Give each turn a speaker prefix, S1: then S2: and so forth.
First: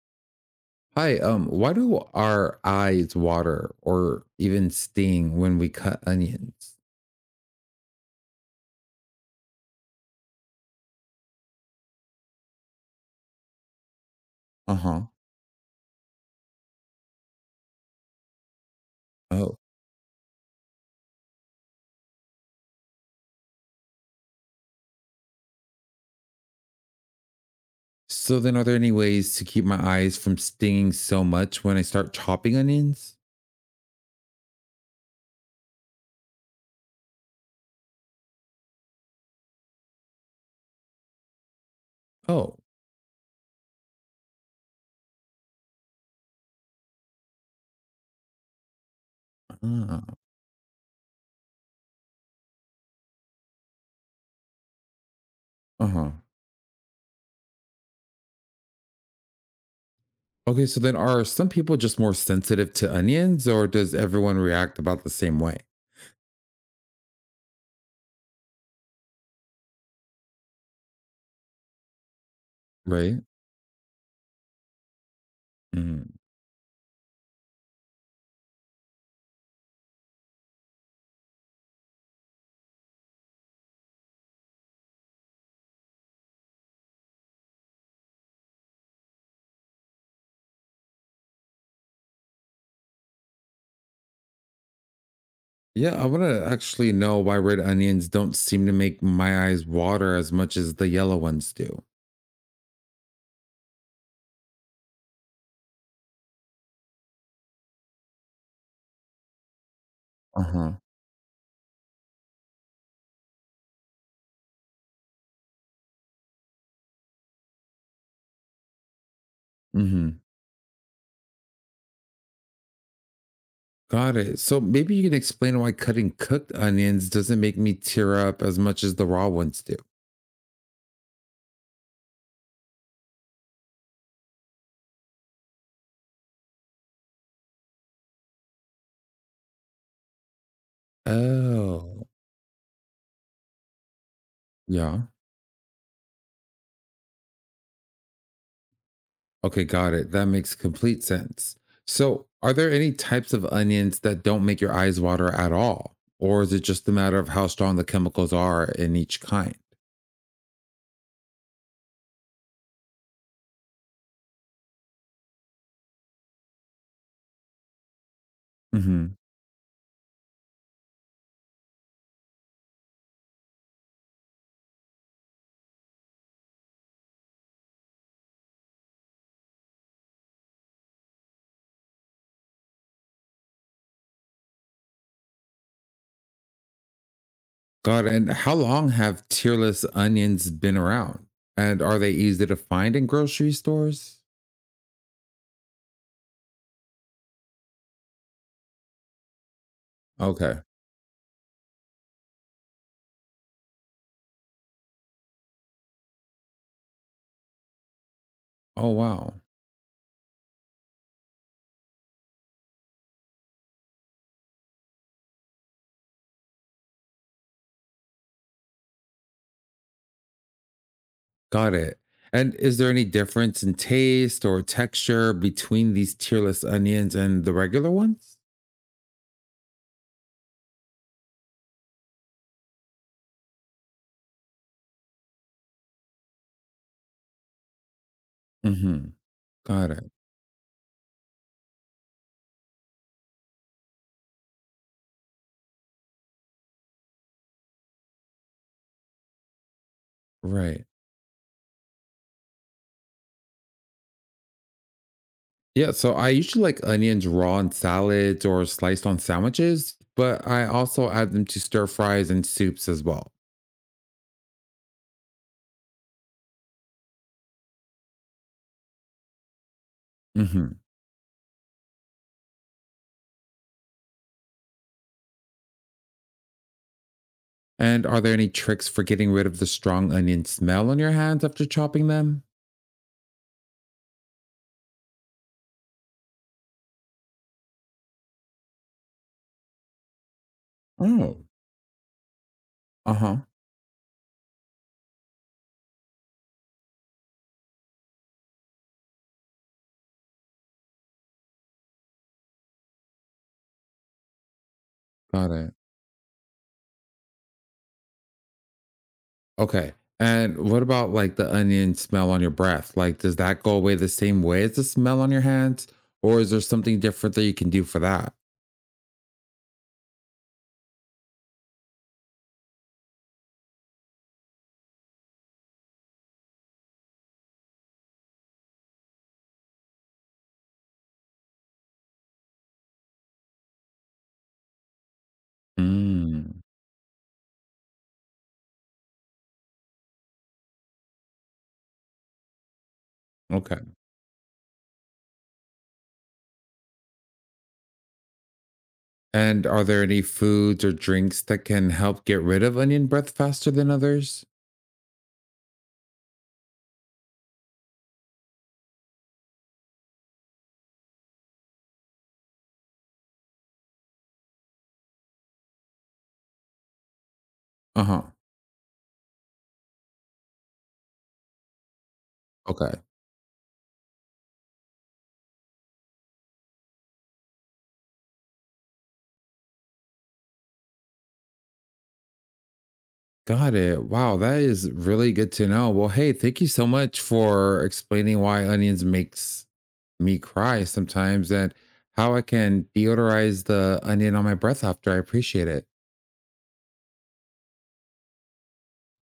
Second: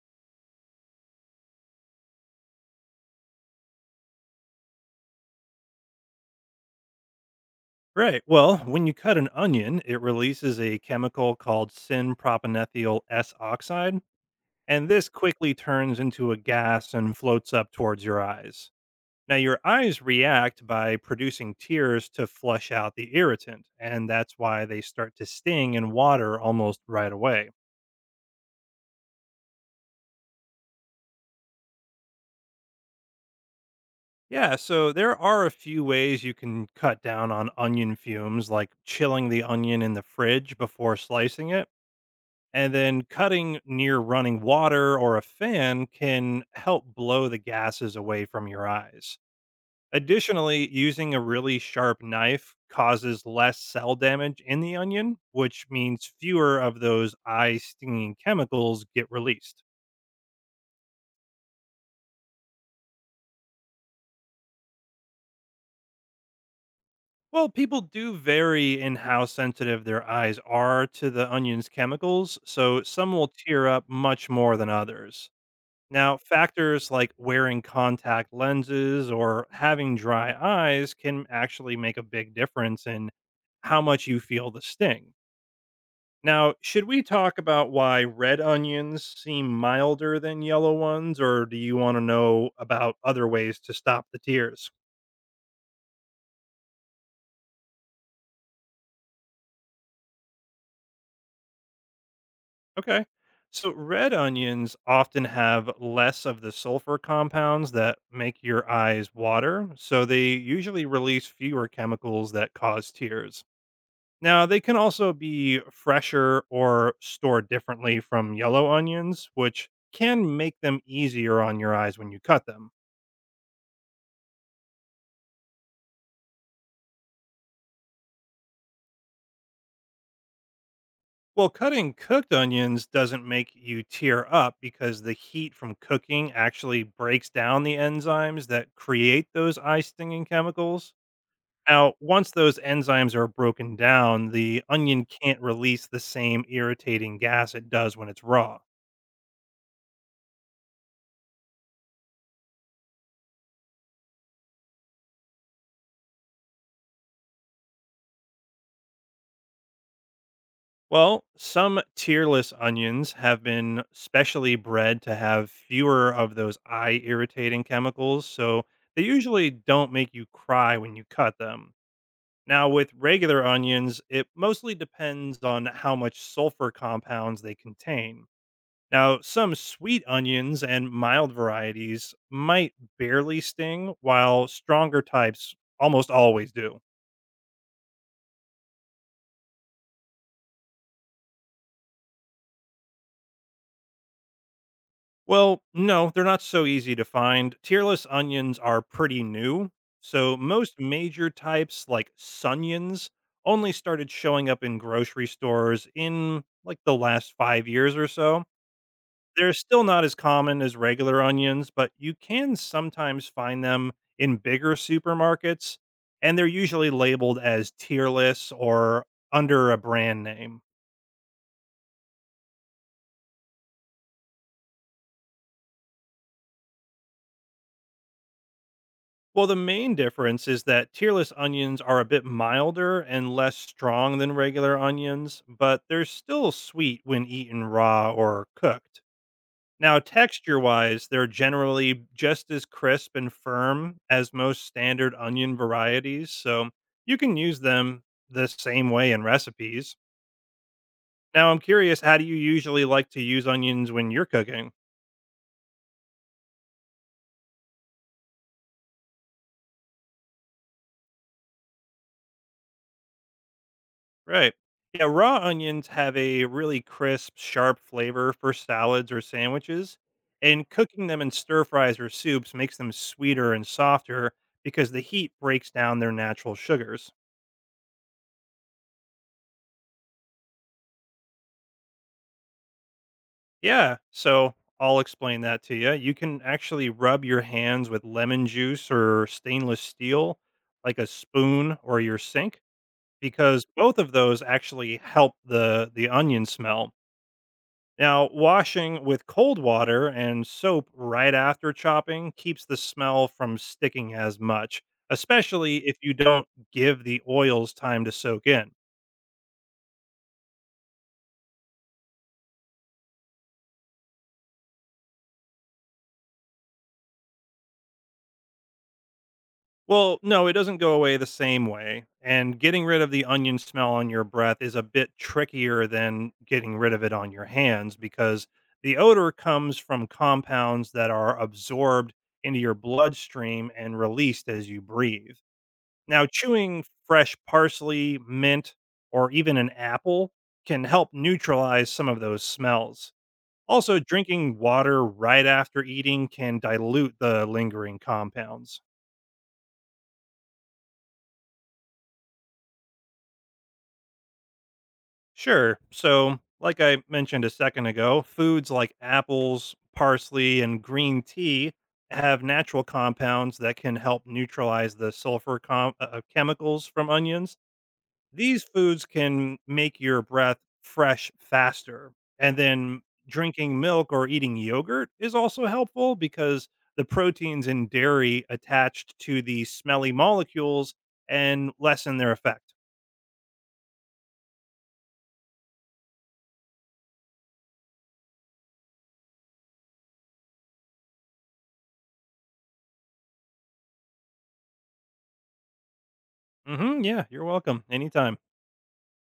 S1: Hi, why do our eyes water or even sting when we cut onions?
S2: Right. Well, when you cut an onion, it releases a chemical called synpropanethyl S oxide, and
S1: Uh-huh.
S2: this quickly turns into a gas and floats up towards your eyes. Now,
S1: Oh.
S2: your eyes react by producing tears to flush out the irritant, and that's why they start to sting in water almost right away.
S1: So then are there any ways to keep my eyes from stinging so much when I start chopping onions?
S2: Yeah, so there are a few ways you can cut down on onion fumes, like chilling the onion in the fridge before slicing it.
S1: Oh.
S2: And then cutting near running water or a fan can help blow the gases away from your eyes.
S1: Uh,
S2: Additionally, using a really sharp knife causes less cell damage in the onion, which
S1: huh
S2: means fewer of those eye stinging chemicals get released.
S1: Okay, so then are some people just more sensitive to onions or does everyone react about the same way?
S2: Well, people do vary in how sensitive their eyes are to the onion's chemicals, so some
S1: Right?
S2: will tear up much more than others.
S1: Mm.
S2: Now, factors like wearing contact lenses or having dry eyes can actually make a big difference in how much you feel the sting. Now, should we talk about why red onions seem milder than yellow ones, or do you want to know about other ways to stop the tears?
S1: Yeah, I want to actually know why red onions don't seem to make my eyes water as much as the yellow ones do.
S2: Okay. So, red onions often have less of the sulfur compounds that make your eyes water. So, they
S1: Uh-huh.
S2: usually release fewer chemicals that cause tears. Now, they can also be fresher or stored differently from yellow onions, which
S1: Mhm.
S2: can make them easier on your eyes when you cut them.
S1: Got it. So maybe you can explain why cutting cooked onions doesn't make me tear up as much as the raw ones do.
S2: Well, cutting cooked onions doesn't make you tear up because the heat from cooking actually breaks down the enzymes that create those eye stinging chemicals. Now,
S1: Oh,
S2: once those enzymes are broken down, the onion
S1: yeah.
S2: can't release the same irritating gas it does when it's raw.
S1: Okay, got it. That makes complete sense. So, are there any types of onions that don't make your eyes water at all? Or is it just a matter of how strong the chemicals are in each kind?
S2: Well, some tearless onions have been specially bred to have fewer of those eye irritating chemicals, so they
S1: Hmm.
S2: usually don't make you cry when you cut them. Now, with regular onions, it mostly depends on how much sulfur compounds they contain. Now, some sweet onions and mild varieties might barely sting, while stronger types almost always do.
S1: Got it. And how long have tearless onions been around? And are they easy to find in grocery stores?
S2: Well, no, they're not so easy to find. Tearless onions are pretty new, so
S1: Okay.
S2: most major types like sunions only started showing up in grocery stores in like the last 5 years or so.
S1: Oh, wow.
S2: They're still not as common as regular onions, but you can sometimes find them in bigger supermarkets and they're usually labeled as tearless or under a brand name.
S1: Got it. And is there any difference in taste or texture between these tearless onions and the regular ones?
S2: Well, the main difference is that tearless onions are a bit milder and less strong than regular onions, but they're still sweet when eaten raw or cooked.
S1: Mm-hmm. Got
S2: Now,
S1: it.
S2: texture wise, they're generally just as crisp and firm as most standard onion varieties, so you can use them the same way in recipes.
S1: Right.
S2: Now, I'm curious, how do you usually like to use onions when you're cooking?
S1: Yeah. So I usually like onions raw in salads or sliced on sandwiches, but I also add them to stir fries and soups as well.
S2: Right. Yeah, raw onions have a really crisp, sharp flavor for salads or sandwiches, and
S1: Hmm.
S2: cooking them in stir fries or soups makes them sweeter and softer because the heat breaks down their natural sugars.
S1: And are there any tricks for getting rid of the strong onion smell on your hands after chopping them?
S2: Yeah, so I'll explain that to you. You can actually rub your hands with lemon juice or stainless steel, like a
S1: Oh,
S2: spoon or your sink,
S1: uh huh.
S2: because both of those actually help the onion smell. Now, washing with cold water and soap right after chopping keeps the smell from sticking as much,
S1: Got it.
S2: especially if you don't give the oils time to soak in.
S1: Okay. And what about like the onion smell on your breath? Like, does that go away the same way as the smell on your hands? Or is there something different that you can do for that?
S2: Well, no, it doesn't go away the same way. And getting rid of the onion smell on your breath is a bit trickier than getting rid of it on your hands because the odor comes from compounds that are absorbed into your bloodstream and released as you breathe. Now,
S1: Mm,
S2: chewing fresh parsley, mint, or even an apple can help neutralize some of those smells.
S1: okay.
S2: Also, drinking water right after eating can dilute the lingering compounds.
S1: And are there any foods or drinks that can help get rid of onion breath faster than others?
S2: Sure, so like I mentioned a second ago, foods like apples, parsley, and green tea have natural compounds that can help neutralize the sulfur chemicals from onions.
S1: Uh huh.
S2: These foods can make your breath fresh faster. And
S1: Okay.
S2: then drinking milk or eating yogurt is also helpful because the proteins in dairy attached to the smelly molecules and lessen their effect.
S1: Got it. Wow. That is really good to know. Well, hey, thank you so much for explaining why onions makes me cry sometimes and how I can deodorize the onion on my breath after. I appreciate it.
S2: Hmm, yeah, you're welcome. Anytime.